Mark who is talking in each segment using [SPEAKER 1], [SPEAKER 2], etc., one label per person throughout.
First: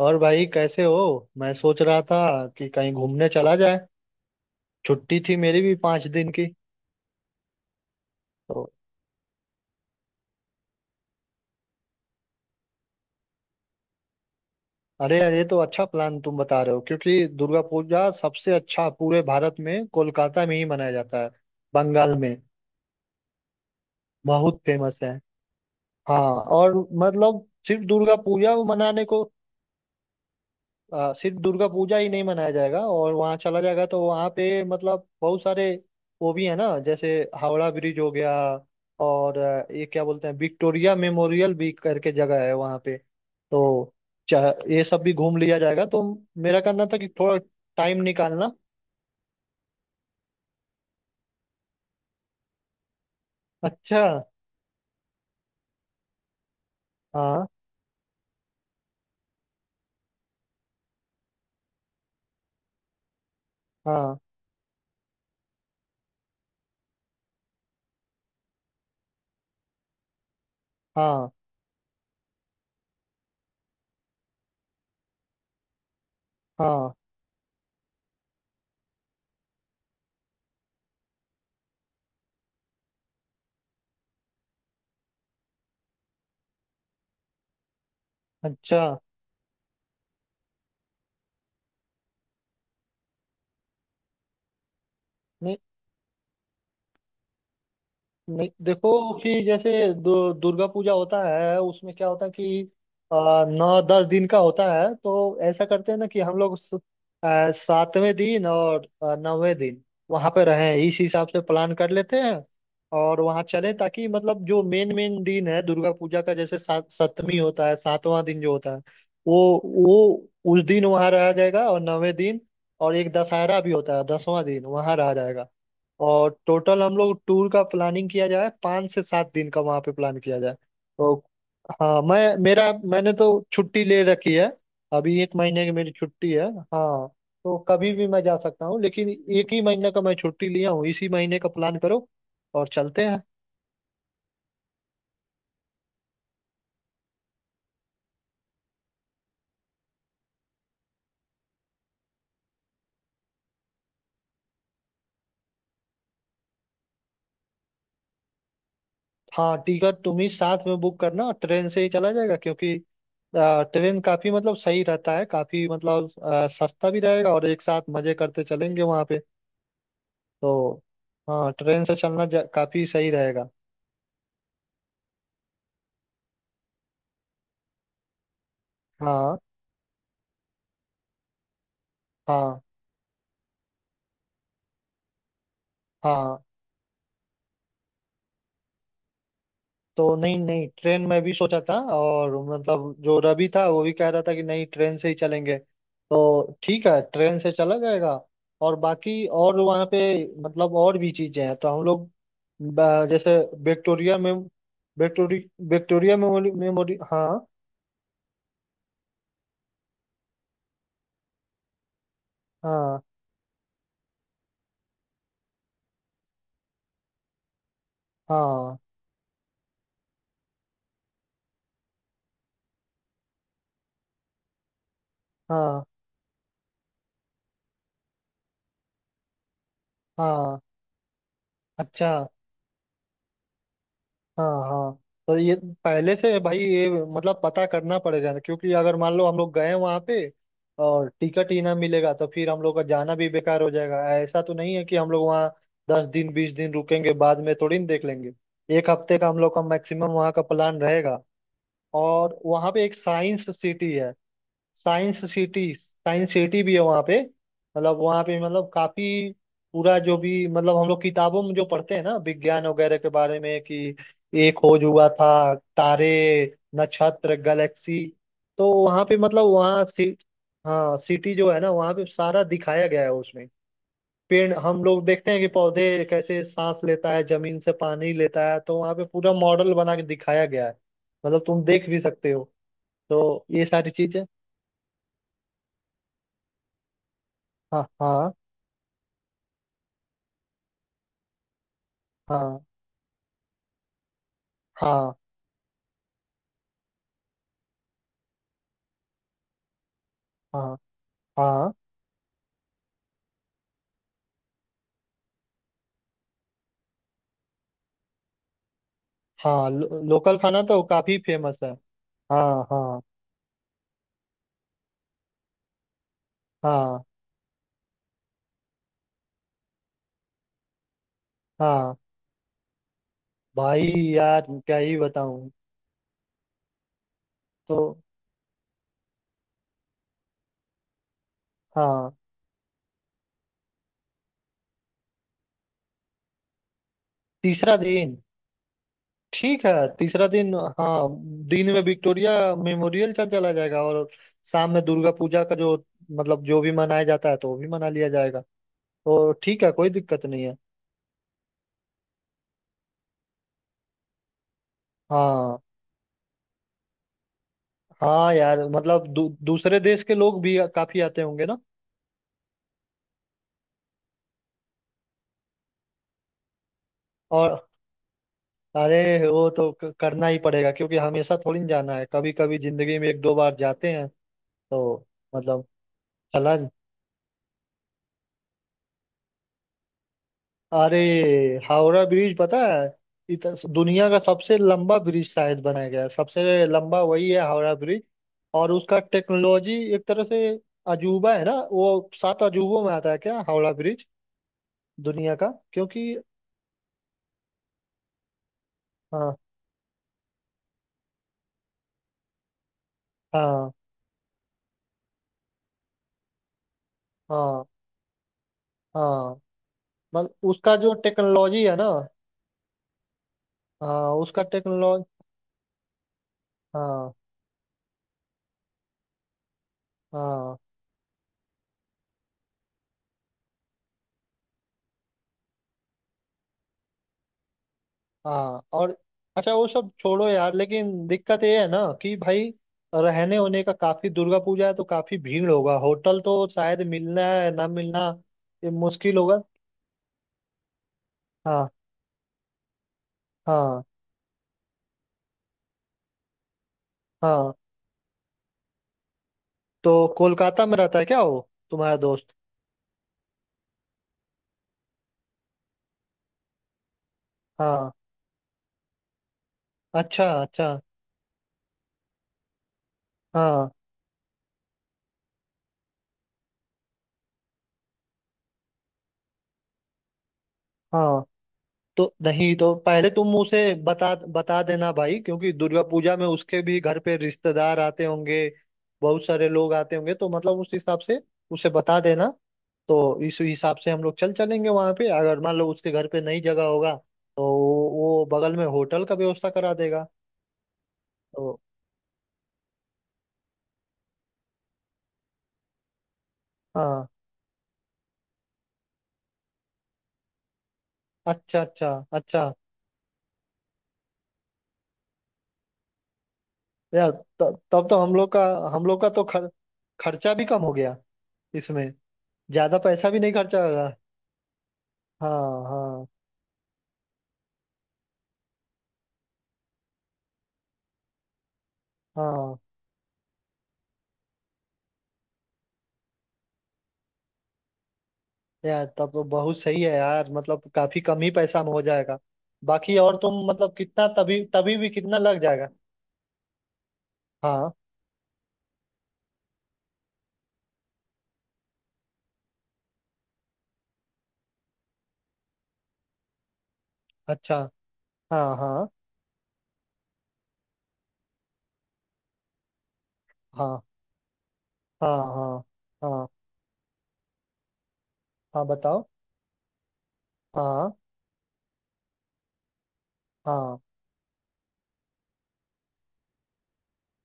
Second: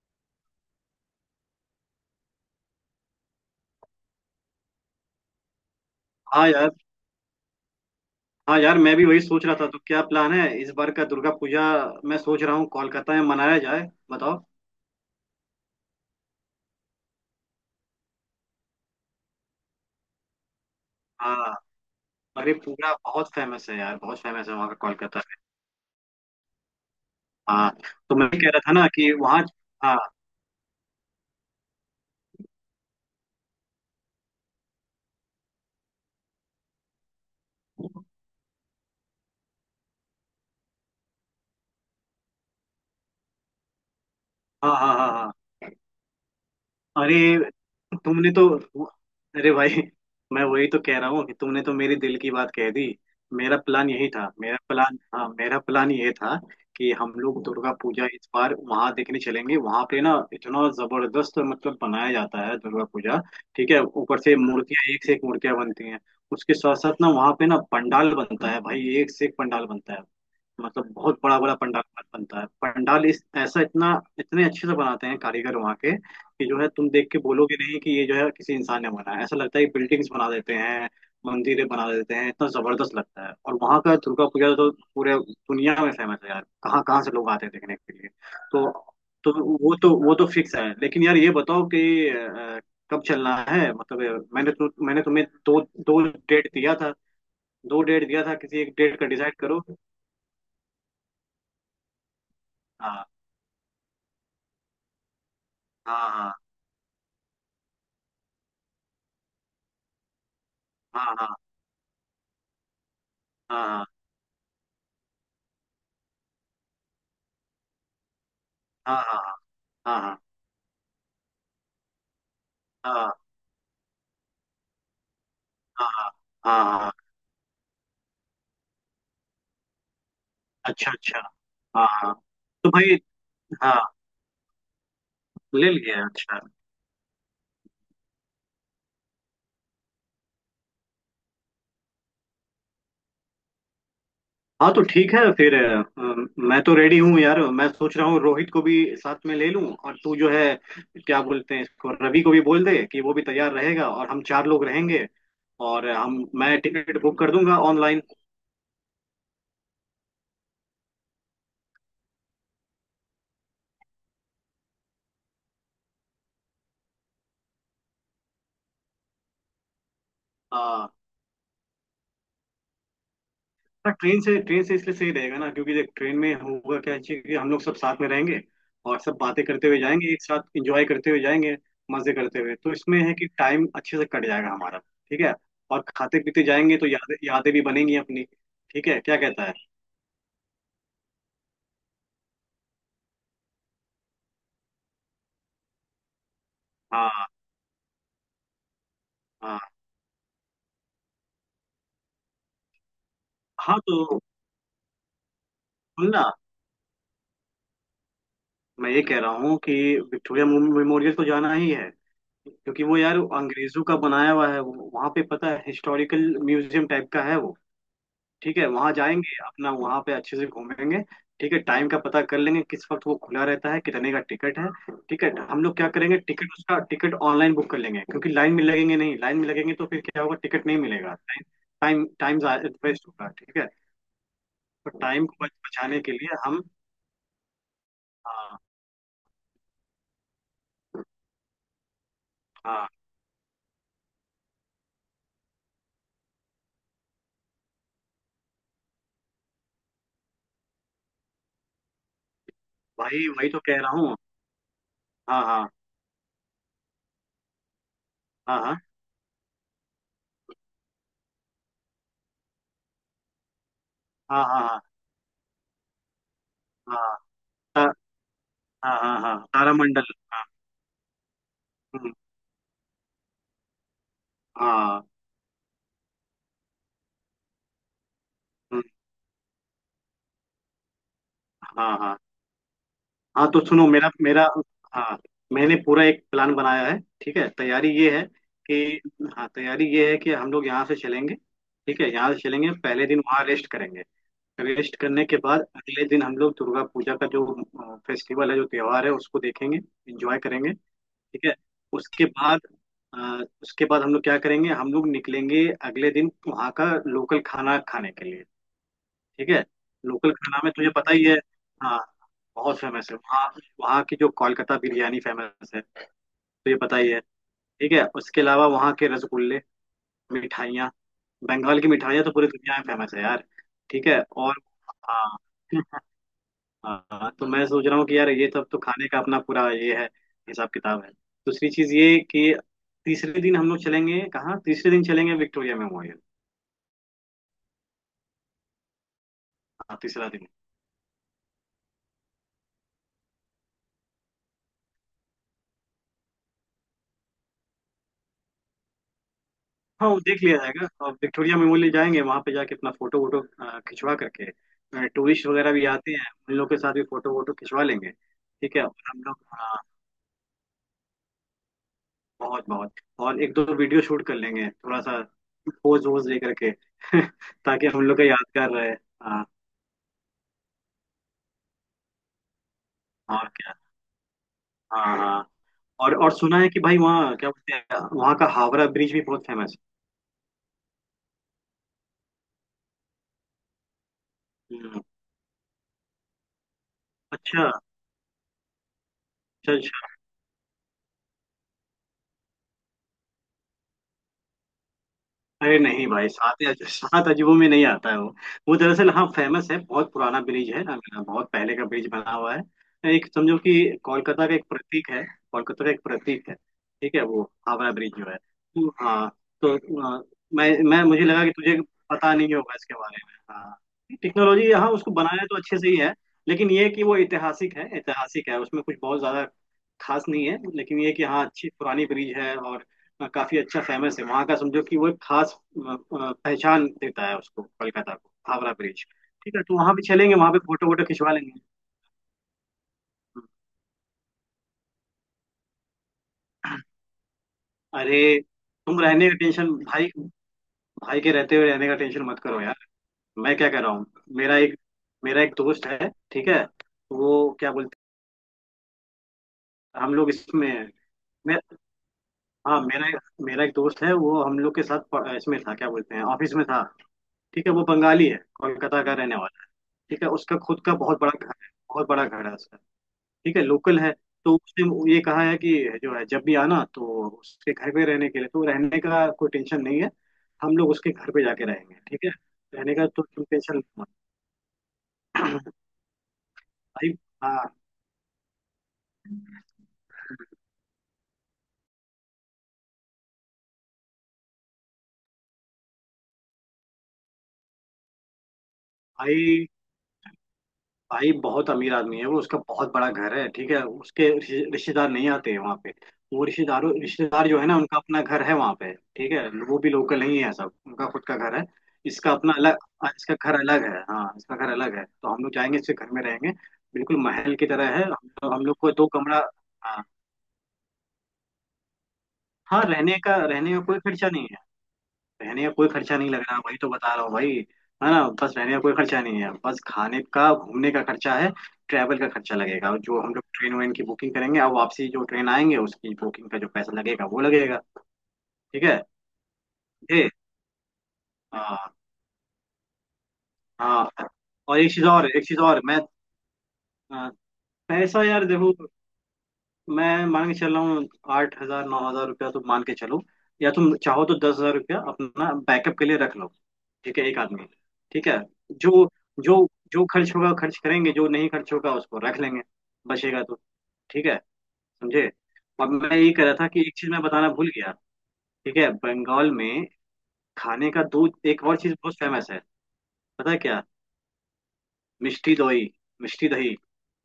[SPEAKER 1] और भाई, कैसे हो? मैं सोच रहा था कि कहीं घूमने चला जाए। छुट्टी थी मेरी भी 5 दिन
[SPEAKER 2] हाँ
[SPEAKER 1] की।
[SPEAKER 2] यार। हाँ
[SPEAKER 1] तो
[SPEAKER 2] यार, मैं भी वही सोच रहा था। तो क्या प्लान है इस बार का दुर्गा पूजा? मैं सोच रहा हूँ कोलकाता में मनाया जाए। बताओ।
[SPEAKER 1] अरे यार, ये तो अच्छा प्लान तुम बता रहे हो, क्योंकि दुर्गा पूजा सबसे अच्छा पूरे भारत में कोलकाता में ही मनाया जाता है।
[SPEAKER 2] हाँ।
[SPEAKER 1] बंगाल में
[SPEAKER 2] अरे पूरा बहुत फेमस है यार, बहुत फेमस है
[SPEAKER 1] बहुत
[SPEAKER 2] वहाँ का
[SPEAKER 1] फेमस है।
[SPEAKER 2] कोलकाता में।
[SPEAKER 1] हाँ। और मतलब
[SPEAKER 2] हाँ,
[SPEAKER 1] सिर्फ
[SPEAKER 2] तो
[SPEAKER 1] दुर्गा
[SPEAKER 2] मैं भी कह
[SPEAKER 1] पूजा
[SPEAKER 2] रहा था ना
[SPEAKER 1] मनाने
[SPEAKER 2] कि
[SPEAKER 1] को।
[SPEAKER 2] वहाँ। हाँ
[SPEAKER 1] सिर्फ दुर्गा पूजा ही नहीं मनाया जाएगा, और वहाँ चला जाएगा तो वहाँ पे मतलब बहुत सारे वो भी है ना, जैसे हावड़ा ब्रिज हो गया। और ये क्या बोलते हैं, विक्टोरिया मेमोरियल भी करके जगह है वहाँ पे। तो
[SPEAKER 2] हाँ
[SPEAKER 1] ये
[SPEAKER 2] हाँ
[SPEAKER 1] सब
[SPEAKER 2] हाँ।
[SPEAKER 1] भी
[SPEAKER 2] हाँ।
[SPEAKER 1] घूम लिया जाएगा। तो मेरा कहना था कि
[SPEAKER 2] अरे
[SPEAKER 1] थोड़ा टाइम
[SPEAKER 2] तुमने तो
[SPEAKER 1] निकालना।
[SPEAKER 2] अरे भाई, मैं वही तो कह रहा हूँ कि तुमने तो मेरे दिल की बात कह दी। मेरा प्लान
[SPEAKER 1] अच्छा।
[SPEAKER 2] यही था मेरा प्लान हाँ, मेरा प्लान ये था कि हम लोग
[SPEAKER 1] हाँ,
[SPEAKER 2] दुर्गा पूजा इस बार वहां देखने चलेंगे। वहां पे ना इतना जबरदस्त मतलब बनाया जाता है दुर्गा पूजा। ठीक है?
[SPEAKER 1] हाँ,
[SPEAKER 2] ऊपर से मूर्तियां, एक से एक मूर्तियां बनती हैं। उसके साथ साथ ना वहां पे ना पंडाल बनता है भाई, एक से एक पंडाल बनता है। मतलब बहुत
[SPEAKER 1] हाँ,
[SPEAKER 2] बड़ा बड़ा पंडाल मत बनता है, पंडाल इस ऐसा इतना इतने अच्छे से बनाते हैं कारीगर वहाँ के कि जो है तुम
[SPEAKER 1] हाँ।
[SPEAKER 2] देख के बोलोगे नहीं कि ये जो है किसी इंसान ने बनाया है। ऐसा लगता है कि बिल्डिंग्स बना देते हैं, मंदिरें बना देते हैं, इतना जबरदस्त लगता है। और वहाँ का दुर्गा पूजा तो पूरे दुनिया में फेमस है यार, कहाँ कहाँ से लोग आते हैं देखने के लिए। तो
[SPEAKER 1] अच्छा।
[SPEAKER 2] तो वो तो फिक्स है। लेकिन यार ये बताओ कि कब चलना है? मतलब मैंने तुम्हें
[SPEAKER 1] नहीं,
[SPEAKER 2] दो दो डेट दिया था। दो डेट दिया था,
[SPEAKER 1] नहीं,
[SPEAKER 2] किसी एक
[SPEAKER 1] देखो
[SPEAKER 2] डेट का डिसाइड
[SPEAKER 1] कि
[SPEAKER 2] करो।
[SPEAKER 1] जैसे दुर्गा पूजा होता है, उसमें क्या होता है कि
[SPEAKER 2] हाँ
[SPEAKER 1] 9-10 दिन का होता है, तो ऐसा करते हैं ना
[SPEAKER 2] हाँ
[SPEAKER 1] कि
[SPEAKER 2] हाँ
[SPEAKER 1] हम लोग सातवें दिन और नौवें दिन वहां पे रहें, इस
[SPEAKER 2] हाँ
[SPEAKER 1] हिसाब
[SPEAKER 2] हाँ
[SPEAKER 1] से प्लान कर लेते हैं। और वहां चलें
[SPEAKER 2] हाँ
[SPEAKER 1] ताकि मतलब जो मेन मेन दिन है दुर्गा पूजा का, जैसे सात सप्तमी होता है, सातवां दिन जो होता है,
[SPEAKER 2] हाँ हाँ
[SPEAKER 1] वो
[SPEAKER 2] हाँ
[SPEAKER 1] वो उस दिन वहां रहा जाएगा, और नौवें दिन।
[SPEAKER 2] हाँ
[SPEAKER 1] और एक
[SPEAKER 2] हाँ
[SPEAKER 1] दशहरा भी होता है, 10वां दिन वहां रहा जाएगा।
[SPEAKER 2] हाँ हाँ
[SPEAKER 1] और
[SPEAKER 2] हाँ,
[SPEAKER 1] टोटल
[SPEAKER 2] हाँ,
[SPEAKER 1] हम लोग टूर का प्लानिंग किया जाए, 5 से 7 दिन का वहाँ पे प्लान किया जाए।
[SPEAKER 2] अच्छा
[SPEAKER 1] तो
[SPEAKER 2] अच्छा। हाँ
[SPEAKER 1] हाँ।
[SPEAKER 2] हाँ। तो भाई,
[SPEAKER 1] मैंने तो
[SPEAKER 2] हाँ,
[SPEAKER 1] छुट्टी ले रखी है। अभी एक महीने की
[SPEAKER 2] ले
[SPEAKER 1] मेरी
[SPEAKER 2] लिया?
[SPEAKER 1] छुट्टी
[SPEAKER 2] अच्छा।
[SPEAKER 1] है। हाँ। तो कभी भी मैं जा सकता हूँ, लेकिन एक ही महीने का मैं छुट्टी लिया हूँ, इसी महीने का प्लान करो और चलते हैं।
[SPEAKER 2] हाँ तो ठीक है फिर मैं तो रेडी हूँ यार। मैं सोच रहा हूँ रोहित को भी साथ में ले लूँ, और तू जो है क्या बोलते हैं इसको, रवि को भी बोल दे कि वो भी तैयार रहेगा और हम चार लोग रहेंगे। और हम मैं टिकट बुक कर दूंगा ऑनलाइन।
[SPEAKER 1] हाँ, टिकट तुम ही साथ में बुक करना। ट्रेन से ही चला जाएगा, क्योंकि ट्रेन काफी मतलब सही रहता है, काफी मतलब सस्ता भी रहेगा, और एक साथ मजे करते चलेंगे वहाँ पे। तो हाँ, ट्रेन से चलना काफी सही रहेगा।
[SPEAKER 2] हाँ, ट्रेन से इसलिए सही रहेगा ना क्योंकि देख ट्रेन में होगा क्या चीज कि हम लोग सब साथ में रहेंगे और सब
[SPEAKER 1] हाँ,
[SPEAKER 2] बातें करते हुए जाएंगे, एक साथ एंजॉय करते हुए जाएंगे, मजे करते हुए।
[SPEAKER 1] हाँ,
[SPEAKER 2] तो इसमें है कि टाइम अच्छे से कट जाएगा हमारा। ठीक है। और खाते
[SPEAKER 1] हाँ।
[SPEAKER 2] पीते जाएंगे तो यादें यादें भी बनेंगी अपनी। ठीक है, क्या कहता है?
[SPEAKER 1] तो नहीं, नहीं, ट्रेन में भी सोचा था, और मतलब जो रवि था वो भी कह रहा था कि नहीं, ट्रेन से ही चलेंगे। तो ठीक है,
[SPEAKER 2] हाँ
[SPEAKER 1] ट्रेन से चला जाएगा। और बाकी और
[SPEAKER 2] हाँ
[SPEAKER 1] वहाँ पे मतलब और भी चीजें हैं, तो हम लोग जैसे
[SPEAKER 2] हाँ।
[SPEAKER 1] विक्टोरिया
[SPEAKER 2] तो
[SPEAKER 1] में विक्टोरी विक्टोरिया
[SPEAKER 2] बोलना,
[SPEAKER 1] मेमोरी मेमोरी। हाँ,
[SPEAKER 2] मैं ये कह रहा हूँ कि विक्टोरिया मेमोरियल तो जाना ही है, क्योंकि वो
[SPEAKER 1] हाँ,
[SPEAKER 2] यार अंग्रेजों का बनाया हुआ है। वहाँ पे पता है हिस्टोरिकल म्यूजियम टाइप का है वो। ठीक है,
[SPEAKER 1] हाँ,
[SPEAKER 2] वहां जाएंगे अपना, वहां पे अच्छे से घूमेंगे। ठीक है, टाइम का पता कर लेंगे किस वक्त वो खुला रहता है, कितने का टिकट है। ठीक है, हम लोग
[SPEAKER 1] हाँ,
[SPEAKER 2] क्या करेंगे टिकट, उसका टिकट ऑनलाइन बुक कर लेंगे क्योंकि लाइन में लगेंगे नहीं। लाइन में लगेंगे तो फिर क्या होगा,
[SPEAKER 1] हाँ,
[SPEAKER 2] टिकट नहीं मिलेगा। टाइम
[SPEAKER 1] अच्छा।
[SPEAKER 2] टाइम वेस्ट होगा। ठीक है,
[SPEAKER 1] हाँ,
[SPEAKER 2] तो
[SPEAKER 1] हाँ।
[SPEAKER 2] टाइम
[SPEAKER 1] तो
[SPEAKER 2] को
[SPEAKER 1] ये
[SPEAKER 2] बचाने के
[SPEAKER 1] पहले
[SPEAKER 2] लिए
[SPEAKER 1] से भाई,
[SPEAKER 2] हम।
[SPEAKER 1] ये मतलब पता करना पड़ेगा ना,
[SPEAKER 2] हाँ
[SPEAKER 1] क्योंकि अगर मान लो हम लोग गए वहाँ पे और टिकट ही ना मिलेगा तो फिर हम लोग का
[SPEAKER 2] हाँ।
[SPEAKER 1] जाना भी बेकार हो जाएगा। ऐसा तो नहीं है कि हम लोग वहाँ 10 दिन 20 दिन रुकेंगे, बाद में थोड़ी ना देख लेंगे। एक हफ्ते का हम लोग का मैक्सिमम वहाँ का प्लान रहेगा। और वहाँ पे एक
[SPEAKER 2] भाई
[SPEAKER 1] साइंस
[SPEAKER 2] वही तो कह
[SPEAKER 1] सिटी
[SPEAKER 2] रहा
[SPEAKER 1] है।
[SPEAKER 2] हूँ।
[SPEAKER 1] साइंस
[SPEAKER 2] हाँ हाँ
[SPEAKER 1] सिटी, साइंस सिटी भी है वहाँ पे। मतलब वहाँ पे मतलब
[SPEAKER 2] हाँ
[SPEAKER 1] काफी पूरा जो भी, मतलब हम लोग किताबों में जो पढ़ते हैं ना विज्ञान वगैरह के बारे में, कि
[SPEAKER 2] हाँ
[SPEAKER 1] ये
[SPEAKER 2] हाँ हाँ हाँ
[SPEAKER 1] खोज हुआ था, तारे,
[SPEAKER 2] हाँ।
[SPEAKER 1] नक्षत्र,
[SPEAKER 2] ता-
[SPEAKER 1] गैलेक्सी। तो
[SPEAKER 2] हाँ
[SPEAKER 1] वहाँ पे
[SPEAKER 2] हाँ हाँ,
[SPEAKER 1] मतलब वहाँ
[SPEAKER 2] तारामंडल।
[SPEAKER 1] सी
[SPEAKER 2] हाँ।
[SPEAKER 1] हाँ, सिटी जो है ना वहाँ पे
[SPEAKER 2] हम्म।
[SPEAKER 1] सारा दिखाया गया है उसमें। पेड़ हम
[SPEAKER 2] हाँ।
[SPEAKER 1] लोग देखते हैं कि पौधे कैसे सांस लेता है, जमीन से पानी लेता है, तो
[SPEAKER 2] हम्म।
[SPEAKER 1] वहाँ पे पूरा मॉडल बना के दिखाया गया है। मतलब तुम देख
[SPEAKER 2] हाँ
[SPEAKER 1] भी
[SPEAKER 2] हाँ
[SPEAKER 1] सकते हो। तो
[SPEAKER 2] हाँ। तो
[SPEAKER 1] ये
[SPEAKER 2] सुनो,
[SPEAKER 1] सारी
[SPEAKER 2] मेरा
[SPEAKER 1] चीजें।
[SPEAKER 2] मेरा हाँ, मैंने पूरा एक प्लान बनाया है। ठीक है,
[SPEAKER 1] हाँ,
[SPEAKER 2] तैयारी ये है
[SPEAKER 1] हाँ,
[SPEAKER 2] कि हाँ, तैयारी ये है कि हम लोग यहाँ से चलेंगे। ठीक है, यहाँ से
[SPEAKER 1] हाँ,
[SPEAKER 2] चलेंगे, पहले दिन वहाँ रेस्ट करेंगे। रेस्ट
[SPEAKER 1] हाँ,
[SPEAKER 2] करने के बाद अगले दिन हम लोग दुर्गा पूजा का जो फेस्टिवल है, जो त्योहार है, उसको देखेंगे, एंजॉय करेंगे।
[SPEAKER 1] हाँ,
[SPEAKER 2] ठीक है,
[SPEAKER 1] हाँ,
[SPEAKER 2] उसके बाद उसके बाद हम लोग क्या करेंगे, हम लोग निकलेंगे अगले दिन वहाँ का लोकल खाना खाने के लिए। ठीक है,
[SPEAKER 1] हाँ,
[SPEAKER 2] लोकल
[SPEAKER 1] लोकल
[SPEAKER 2] खाना
[SPEAKER 1] खाना
[SPEAKER 2] में
[SPEAKER 1] तो
[SPEAKER 2] तुझे पता
[SPEAKER 1] काफी
[SPEAKER 2] ही है।
[SPEAKER 1] फेमस है।
[SPEAKER 2] हाँ,
[SPEAKER 1] हाँ,
[SPEAKER 2] बहुत
[SPEAKER 1] हाँ,
[SPEAKER 2] फेमस है वहाँ। वहाँ की जो कोलकाता बिरयानी फेमस है तो ये पता
[SPEAKER 1] हाँ,
[SPEAKER 2] ही है। ठीक है, उसके अलावा वहाँ के रसगुल्ले, मिठाइयाँ, बंगाल की
[SPEAKER 1] हाँ।
[SPEAKER 2] मिठाइयाँ तो पूरी दुनिया में फेमस है यार।
[SPEAKER 1] भाई,
[SPEAKER 2] ठीक है।
[SPEAKER 1] यार
[SPEAKER 2] और
[SPEAKER 1] क्या ही
[SPEAKER 2] हाँ
[SPEAKER 1] बताऊं।
[SPEAKER 2] हाँ, तो मैं
[SPEAKER 1] तो
[SPEAKER 2] सोच रहा हूँ कि यार ये सब तो खाने का अपना पूरा ये है, हिसाब किताब है। दूसरी चीज
[SPEAKER 1] हाँ,
[SPEAKER 2] ये कि तीसरे दिन हम लोग चलेंगे कहाँ, तीसरे दिन चलेंगे विक्टोरिया मेमोरियल।
[SPEAKER 1] तीसरा दिन। ठीक है,
[SPEAKER 2] हाँ,
[SPEAKER 1] तीसरा
[SPEAKER 2] तीसरा दिन।
[SPEAKER 1] दिन। हाँ, दिन में विक्टोरिया मेमोरियल चल चला जाएगा, और शाम में दुर्गा पूजा का जो, मतलब जो भी मनाया जाता है, तो वो भी मना लिया जाएगा। तो ठीक है, कोई
[SPEAKER 2] हाँ। वो
[SPEAKER 1] दिक्कत
[SPEAKER 2] देख
[SPEAKER 1] नहीं है।
[SPEAKER 2] लिया जाएगा, और विक्टोरिया मेमोरियल जाएंगे, वहां पे जाके अपना फोटो वोटो खिंचवा करके, टूरिस्ट
[SPEAKER 1] हाँ,
[SPEAKER 2] वगैरह भी आते हैं उन लोग के साथ भी फोटो वोटो खिंचवा लेंगे।
[SPEAKER 1] हाँ, यार
[SPEAKER 2] ठीक है, और
[SPEAKER 1] मतलब
[SPEAKER 2] हम लोग
[SPEAKER 1] दूसरे
[SPEAKER 2] हाँ,
[SPEAKER 1] देश के लोग भी काफी आते होंगे ना।
[SPEAKER 2] बहुत बहुत। और एक दो वीडियो शूट कर लेंगे थोड़ा सा, पोज वोज दे करके
[SPEAKER 1] और
[SPEAKER 2] ताकि हम लोग का यादगार रहे।
[SPEAKER 1] अरे,
[SPEAKER 2] हाँ,
[SPEAKER 1] वो तो करना ही पड़ेगा, क्योंकि हमेशा थोड़ी ना जाना है, कभी कभी जिंदगी में एक दो
[SPEAKER 2] और
[SPEAKER 1] बार
[SPEAKER 2] क्या।
[SPEAKER 1] जाते हैं। तो
[SPEAKER 2] हाँ हाँ।
[SPEAKER 1] मतलब
[SPEAKER 2] और
[SPEAKER 1] चला।
[SPEAKER 2] सुना है कि भाई वहाँ क्या बोलते हैं वहाँ का हावड़ा ब्रिज भी बहुत फेमस
[SPEAKER 1] अरे, हावड़ा ब्रिज पता है, इत, दुनिया का सबसे
[SPEAKER 2] है।
[SPEAKER 1] लंबा ब्रिज शायद बनाया गया है, सबसे लंबा वही है
[SPEAKER 2] अच्छा
[SPEAKER 1] हावड़ा ब्रिज। और उसका टेक्नोलॉजी
[SPEAKER 2] अच्छा।
[SPEAKER 1] एक तरह से अजूबा है ना, वो 7 अजूबों में आता है क्या हावड़ा ब्रिज दुनिया का?
[SPEAKER 2] अरे
[SPEAKER 1] क्योंकि
[SPEAKER 2] नहीं भाई सात या सात अजूबों में नहीं आता है वो। वो दरअसल हाँ
[SPEAKER 1] हाँ,
[SPEAKER 2] फेमस है, बहुत पुराना ब्रिज है ना, बहुत पहले का ब्रिज बना हुआ है। एक समझो
[SPEAKER 1] हाँ,
[SPEAKER 2] कि कोलकाता का एक प्रतीक है, कोलकाता का एक प्रतीक है, ठीक है वो
[SPEAKER 1] हाँ,
[SPEAKER 2] हावड़ा ब्रिज जो है। तो, हाँ
[SPEAKER 1] हाँ,
[SPEAKER 2] तो अ,
[SPEAKER 1] मतलब
[SPEAKER 2] मैं
[SPEAKER 1] उसका जो
[SPEAKER 2] मैं मुझे लगा कि
[SPEAKER 1] टेक्नोलॉजी है
[SPEAKER 2] तुझे
[SPEAKER 1] ना।
[SPEAKER 2] पता नहीं होगा इसके बारे में। हाँ,
[SPEAKER 1] हाँ, उसका
[SPEAKER 2] टेक्नोलॉजी, हाँ, उसको
[SPEAKER 1] टेक्नोलॉजी।
[SPEAKER 2] बनाया तो अच्छे से ही है लेकिन ये कि
[SPEAKER 1] हाँ,
[SPEAKER 2] वो ऐतिहासिक है, ऐतिहासिक है उसमें कुछ बहुत ज्यादा खास नहीं है।
[SPEAKER 1] हाँ,
[SPEAKER 2] लेकिन ये कि हाँ, अच्छी पुरानी ब्रिज है और काफी अच्छा फेमस है वहाँ का। समझो कि वो एक खास पहचान देता है उसको कोलकाता को,
[SPEAKER 1] हाँ।
[SPEAKER 2] हावड़ा
[SPEAKER 1] और
[SPEAKER 2] ब्रिज।
[SPEAKER 1] अच्छा,
[SPEAKER 2] ठीक है,
[SPEAKER 1] वो
[SPEAKER 2] तो
[SPEAKER 1] सब
[SPEAKER 2] वहाँ भी
[SPEAKER 1] छोड़ो
[SPEAKER 2] चलेंगे वहाँ
[SPEAKER 1] यार,
[SPEAKER 2] पे फोटो वोटो
[SPEAKER 1] लेकिन
[SPEAKER 2] खिंचवा
[SPEAKER 1] दिक्कत
[SPEAKER 2] लेंगे।
[SPEAKER 1] ये है ना कि भाई रहने होने का, काफी दुर्गा पूजा है तो काफी भीड़ होगा, होटल तो शायद मिलना है ना मिलना,
[SPEAKER 2] अरे
[SPEAKER 1] ये
[SPEAKER 2] तुम
[SPEAKER 1] मुश्किल
[SPEAKER 2] रहने का
[SPEAKER 1] होगा।
[SPEAKER 2] टेंशन भाई, भाई के रहते
[SPEAKER 1] हाँ,
[SPEAKER 2] हुए रहने का टेंशन मत करो यार। मैं क्या कह
[SPEAKER 1] हाँ,
[SPEAKER 2] रहा हूँ, मेरा एक मेरा एक दोस्त है ठीक है, वो
[SPEAKER 1] हाँ।
[SPEAKER 2] क्या बोलते
[SPEAKER 1] तो
[SPEAKER 2] हैं, हम लोग
[SPEAKER 1] कोलकाता में
[SPEAKER 2] इसमें,
[SPEAKER 1] रहता है क्या वो
[SPEAKER 2] मैं
[SPEAKER 1] तुम्हारा दोस्त?
[SPEAKER 2] हाँ, मेरा एक दोस्त है, वो हम लोग के साथ इसमें था, क्या बोलते हैं ऑफिस में था। ठीक है, वो
[SPEAKER 1] हाँ,
[SPEAKER 2] बंगाली है, कोलकाता का रहने वाला है। ठीक
[SPEAKER 1] अच्छा,
[SPEAKER 2] है, उसका
[SPEAKER 1] अच्छा।
[SPEAKER 2] खुद का बहुत बड़ा घर है, बहुत बड़ा घर है। ठीक है,
[SPEAKER 1] हाँ,
[SPEAKER 2] लोकल है। तो उसने ये कहा है कि जो है जब भी आना तो उसके घर पे रहने के लिए, तो रहने का कोई टेंशन नहीं है। हम लोग उसके
[SPEAKER 1] हाँ।
[SPEAKER 2] घर पे जाके रहेंगे।
[SPEAKER 1] तो
[SPEAKER 2] ठीक है,
[SPEAKER 1] नहीं, तो
[SPEAKER 2] रहने का
[SPEAKER 1] पहले
[SPEAKER 2] तो
[SPEAKER 1] तुम
[SPEAKER 2] तुम
[SPEAKER 1] उसे
[SPEAKER 2] टेंशन मत,
[SPEAKER 1] बता बता देना भाई, क्योंकि दुर्गा पूजा में उसके भी घर
[SPEAKER 2] भाई।
[SPEAKER 1] पे
[SPEAKER 2] हाँ
[SPEAKER 1] रिश्तेदार आते होंगे, बहुत सारे लोग आते होंगे, तो मतलब उस हिसाब से उसे बता देना। तो इस हिसाब से हम लोग चल चलेंगे वहां पे, अगर मान लो उसके घर पे नई जगह होगा तो वो बगल में होटल का व्यवस्था
[SPEAKER 2] भाई,
[SPEAKER 1] करा देगा।
[SPEAKER 2] भाई
[SPEAKER 1] तो
[SPEAKER 2] बहुत अमीर आदमी है वो, उसका बहुत बड़ा घर है। ठीक है, उसके रिश्तेदार नहीं आते हैं वहाँ पे, वो
[SPEAKER 1] हाँ,
[SPEAKER 2] रिश्तेदार जो है ना उनका अपना घर है वहाँ पे। ठीक है, वो भी लोकल नहीं है, सब उनका खुद का घर
[SPEAKER 1] अच्छा,
[SPEAKER 2] है।
[SPEAKER 1] अच्छा,
[SPEAKER 2] इसका
[SPEAKER 1] अच्छा।
[SPEAKER 2] अपना अलग, हाँ, इसका घर अलग है, हाँ, इसका घर अलग है। तो हम लोग जाएंगे इसके घर में रहेंगे,
[SPEAKER 1] यार
[SPEAKER 2] बिल्कुल महल की
[SPEAKER 1] तब तो
[SPEAKER 2] तरह है।
[SPEAKER 1] हम लोग का
[SPEAKER 2] हम लोग
[SPEAKER 1] हम
[SPEAKER 2] को
[SPEAKER 1] लोग
[SPEAKER 2] दो
[SPEAKER 1] का तो
[SPEAKER 2] कमरा। हाँ
[SPEAKER 1] खर्चा भी कम हो गया, इसमें ज्यादा
[SPEAKER 2] हाँ।
[SPEAKER 1] पैसा भी नहीं खर्चा
[SPEAKER 2] रहने का
[SPEAKER 1] होगा।
[SPEAKER 2] कोई खर्चा नहीं,
[SPEAKER 1] हाँ,
[SPEAKER 2] रहने का कोई
[SPEAKER 1] हाँ,
[SPEAKER 2] खर्चा नहीं लग रहा, वही तो बता रहा हूँ भाई। है ना, बस रहने का कोई खर्चा नहीं है, बस खाने का घूमने का खर्चा है, ट्रैवल का खर्चा
[SPEAKER 1] हाँ।
[SPEAKER 2] लगेगा। और जो हम लोग ट्रेन वेन की बुकिंग करेंगे और वापसी जो ट्रेन आएंगे उसकी बुकिंग का जो पैसा लगेगा वो लगेगा। ठीक
[SPEAKER 1] यार
[SPEAKER 2] है,
[SPEAKER 1] तब तो बहुत सही है
[SPEAKER 2] ये
[SPEAKER 1] यार, मतलब काफी कम ही पैसा में
[SPEAKER 2] हाँ
[SPEAKER 1] हो जाएगा। बाकी और तुम मतलब कितना,
[SPEAKER 2] हाँ।
[SPEAKER 1] तभी तभी
[SPEAKER 2] और
[SPEAKER 1] भी
[SPEAKER 2] एक चीज,
[SPEAKER 1] कितना
[SPEAKER 2] और
[SPEAKER 1] लग
[SPEAKER 2] एक चीज
[SPEAKER 1] जाएगा?
[SPEAKER 2] और मैं अ,
[SPEAKER 1] हाँ,
[SPEAKER 2] पैसा यार देखो, मैं मान के चल रहा हूँ 8,000 9,000 रुपया तो मान के चलो, या तुम चाहो तो 10,000 रुपया अपना बैकअप के लिए रख लो। ठीक है, एक
[SPEAKER 1] अच्छा।
[SPEAKER 2] आदमी। ठीक है,
[SPEAKER 1] हाँ, हाँ,
[SPEAKER 2] जो जो जो खर्च होगा खर्च करेंगे, जो नहीं खर्च होगा उसको रख लेंगे, बचेगा तो।
[SPEAKER 1] हाँ,
[SPEAKER 2] ठीक है,
[SPEAKER 1] हाँ,
[SPEAKER 2] समझे।
[SPEAKER 1] हाँ,
[SPEAKER 2] अब मैं
[SPEAKER 1] हाँ।
[SPEAKER 2] ये कह रहा था कि एक चीज मैं बताना भूल गया।
[SPEAKER 1] हाँ,
[SPEAKER 2] ठीक है,
[SPEAKER 1] बताओ।
[SPEAKER 2] बंगाल में
[SPEAKER 1] हाँ,
[SPEAKER 2] खाने का दो एक और चीज बहुत फेमस है, पता है
[SPEAKER 1] हाँ,
[SPEAKER 2] क्या? मिष्टी दोई, मिष्टी दही,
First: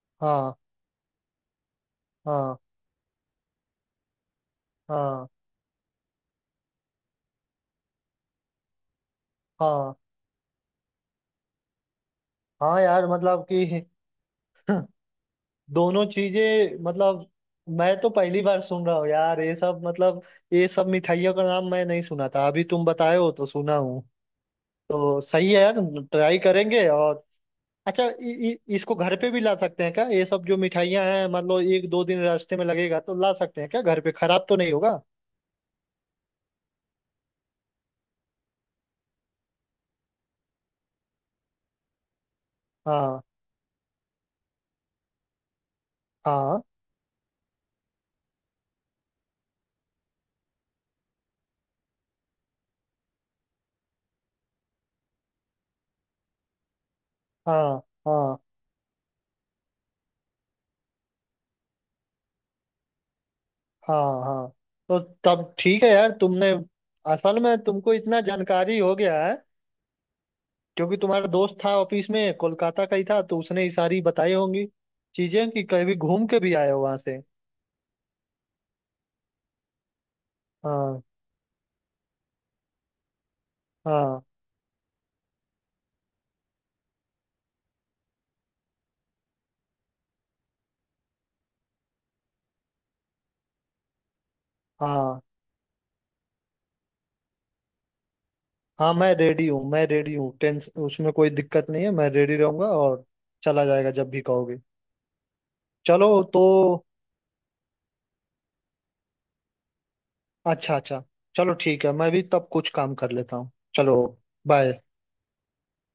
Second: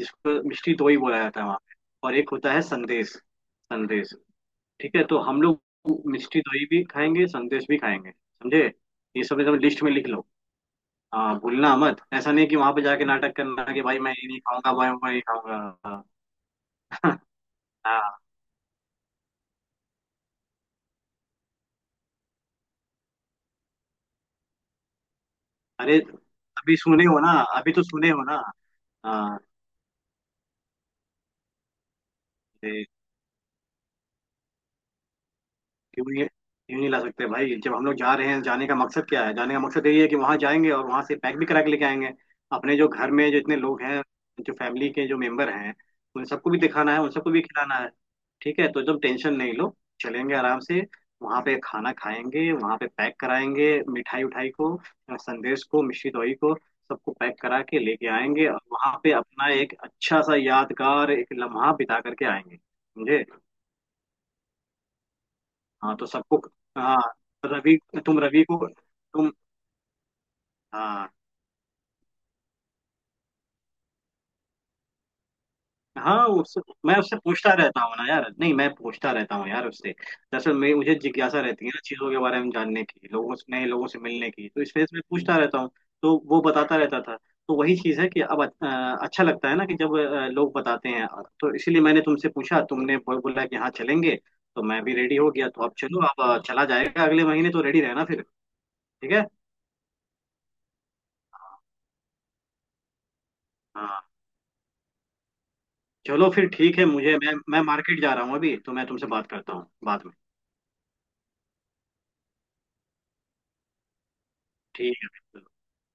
[SPEAKER 2] जिसको
[SPEAKER 1] हाँ,
[SPEAKER 2] मिष्टी दोई बोला जाता है वहाँ पे। और एक होता
[SPEAKER 1] हाँ,
[SPEAKER 2] है संदेश, संदेश। ठीक है, तो
[SPEAKER 1] हाँ।
[SPEAKER 2] हम लोग मिष्टी दोई भी खाएंगे, संदेश भी खाएंगे। समझे, ये सब एकदम लिस्ट में
[SPEAKER 1] हाँ,
[SPEAKER 2] लिख लो। हाँ, भूलना मत। ऐसा नहीं कि वहां
[SPEAKER 1] हाँ,
[SPEAKER 2] पे जाके
[SPEAKER 1] यार
[SPEAKER 2] नाटक
[SPEAKER 1] मतलब
[SPEAKER 2] करना कि
[SPEAKER 1] कि
[SPEAKER 2] भाई मैं ये नहीं खाऊंगा, भाई मैं ये खाऊंगा।
[SPEAKER 1] दोनों चीजें मतलब मैं तो
[SPEAKER 2] हाँ।
[SPEAKER 1] पहली बार सुन रहा हूँ यार, ये सब मतलब ये सब मिठाइयों का नाम मैं नहीं सुना था, अभी तुम बताए हो तो सुना हूँ। तो सही है यार,
[SPEAKER 2] अरे,
[SPEAKER 1] ट्राई
[SPEAKER 2] अभी
[SPEAKER 1] करेंगे।
[SPEAKER 2] सुने हो
[SPEAKER 1] और
[SPEAKER 2] ना, अभी तो
[SPEAKER 1] अच्छा, इ,
[SPEAKER 2] सुने हो ना।
[SPEAKER 1] इ, इसको घर पे
[SPEAKER 2] हाँ,
[SPEAKER 1] भी ला सकते हैं क्या, ये सब जो मिठाइयाँ हैं? मान लो एक दो दिन रास्ते में लगेगा तो ला सकते हैं क्या घर पे, खराब तो नहीं होगा?
[SPEAKER 2] क्यों नहीं, क्यों नहीं ला सकते भाई? जब हम लोग जा रहे हैं, जाने का मकसद क्या है, जाने का मकसद यही है कि वहां जाएंगे और वहां से पैक भी करा के लेके आएंगे। अपने जो घर
[SPEAKER 1] हाँ,
[SPEAKER 2] में जो इतने लोग हैं, जो फैमिली के जो मेंबर हैं, उन सबको भी
[SPEAKER 1] हाँ,
[SPEAKER 2] दिखाना है, उन सबको भी खिलाना है। ठीक है, तो एकदम टेंशन नहीं लो, चलेंगे आराम से। वहां पे खाना खाएंगे, वहां पे पैक कराएंगे, मिठाई उठाई को, संदेश को, मिश्री दोई को, सबको पैक करा के
[SPEAKER 1] हाँ,
[SPEAKER 2] लेके
[SPEAKER 1] हाँ,
[SPEAKER 2] आएंगे। और वहां पे अपना एक अच्छा सा यादगार एक लम्हा बिता करके आएंगे, समझे।
[SPEAKER 1] हाँ, हाँ। तो तब ठीक है
[SPEAKER 2] हाँ तो
[SPEAKER 1] यार,
[SPEAKER 2] सबको,
[SPEAKER 1] तुमने
[SPEAKER 2] हाँ
[SPEAKER 1] असल में
[SPEAKER 2] रवि,
[SPEAKER 1] तुमको
[SPEAKER 2] तुम
[SPEAKER 1] इतना
[SPEAKER 2] रवि को
[SPEAKER 1] जानकारी हो गया
[SPEAKER 2] तुम
[SPEAKER 1] है, क्योंकि
[SPEAKER 2] हाँ
[SPEAKER 1] तुम्हारा दोस्त था ऑफिस में, कोलकाता का ही था, तो उसने ही सारी बताई होंगी चीजें, कि कभी घूम
[SPEAKER 2] हाँ।
[SPEAKER 1] के भी
[SPEAKER 2] उससे
[SPEAKER 1] आए हो
[SPEAKER 2] मैं
[SPEAKER 1] वहां
[SPEAKER 2] उससे
[SPEAKER 1] से।
[SPEAKER 2] पूछता रहता हूँ ना यार, नहीं मैं पूछता रहता हूँ यार उससे दरअसल। मैं मुझे
[SPEAKER 1] हाँ,
[SPEAKER 2] जिज्ञासा रहती है ना चीज़ों के बारे में जानने की, लोगों से नए लोगों से
[SPEAKER 1] हाँ,
[SPEAKER 2] मिलने की, तो इस वजह से मैं पूछता रहता हूँ। तो वो बताता रहता था। तो वही चीज़ है कि अब अच्छा लगता है ना कि जब लोग बताते हैं। तो इसीलिए मैंने तुमसे पूछा, तुमने बोला कि हाँ चलेंगे, तो मैं भी रेडी
[SPEAKER 1] हाँ,
[SPEAKER 2] हो गया। तो अब चलो, अब चला जाएगा अगले महीने। तो रेडी रहना फिर।
[SPEAKER 1] हाँ। मैं
[SPEAKER 2] ठीक है,
[SPEAKER 1] रेडी हूँ, मैं रेडी हूँ, टेंस उसमें कोई दिक्कत नहीं है, मैं रेडी रहूंगा, और चला जाएगा जब
[SPEAKER 2] हाँ।
[SPEAKER 1] भी कहोगे। चलो।
[SPEAKER 2] चलो
[SPEAKER 1] तो
[SPEAKER 2] फिर ठीक है, मुझे मैं मार्केट जा रहा हूँ अभी, तो मैं तुमसे बात करता हूँ बाद में।
[SPEAKER 1] अच्छा, अच्छा। चलो ठीक है, मैं भी तब कुछ काम कर लेता हूँ। चलो। बाय।
[SPEAKER 2] ठीक है।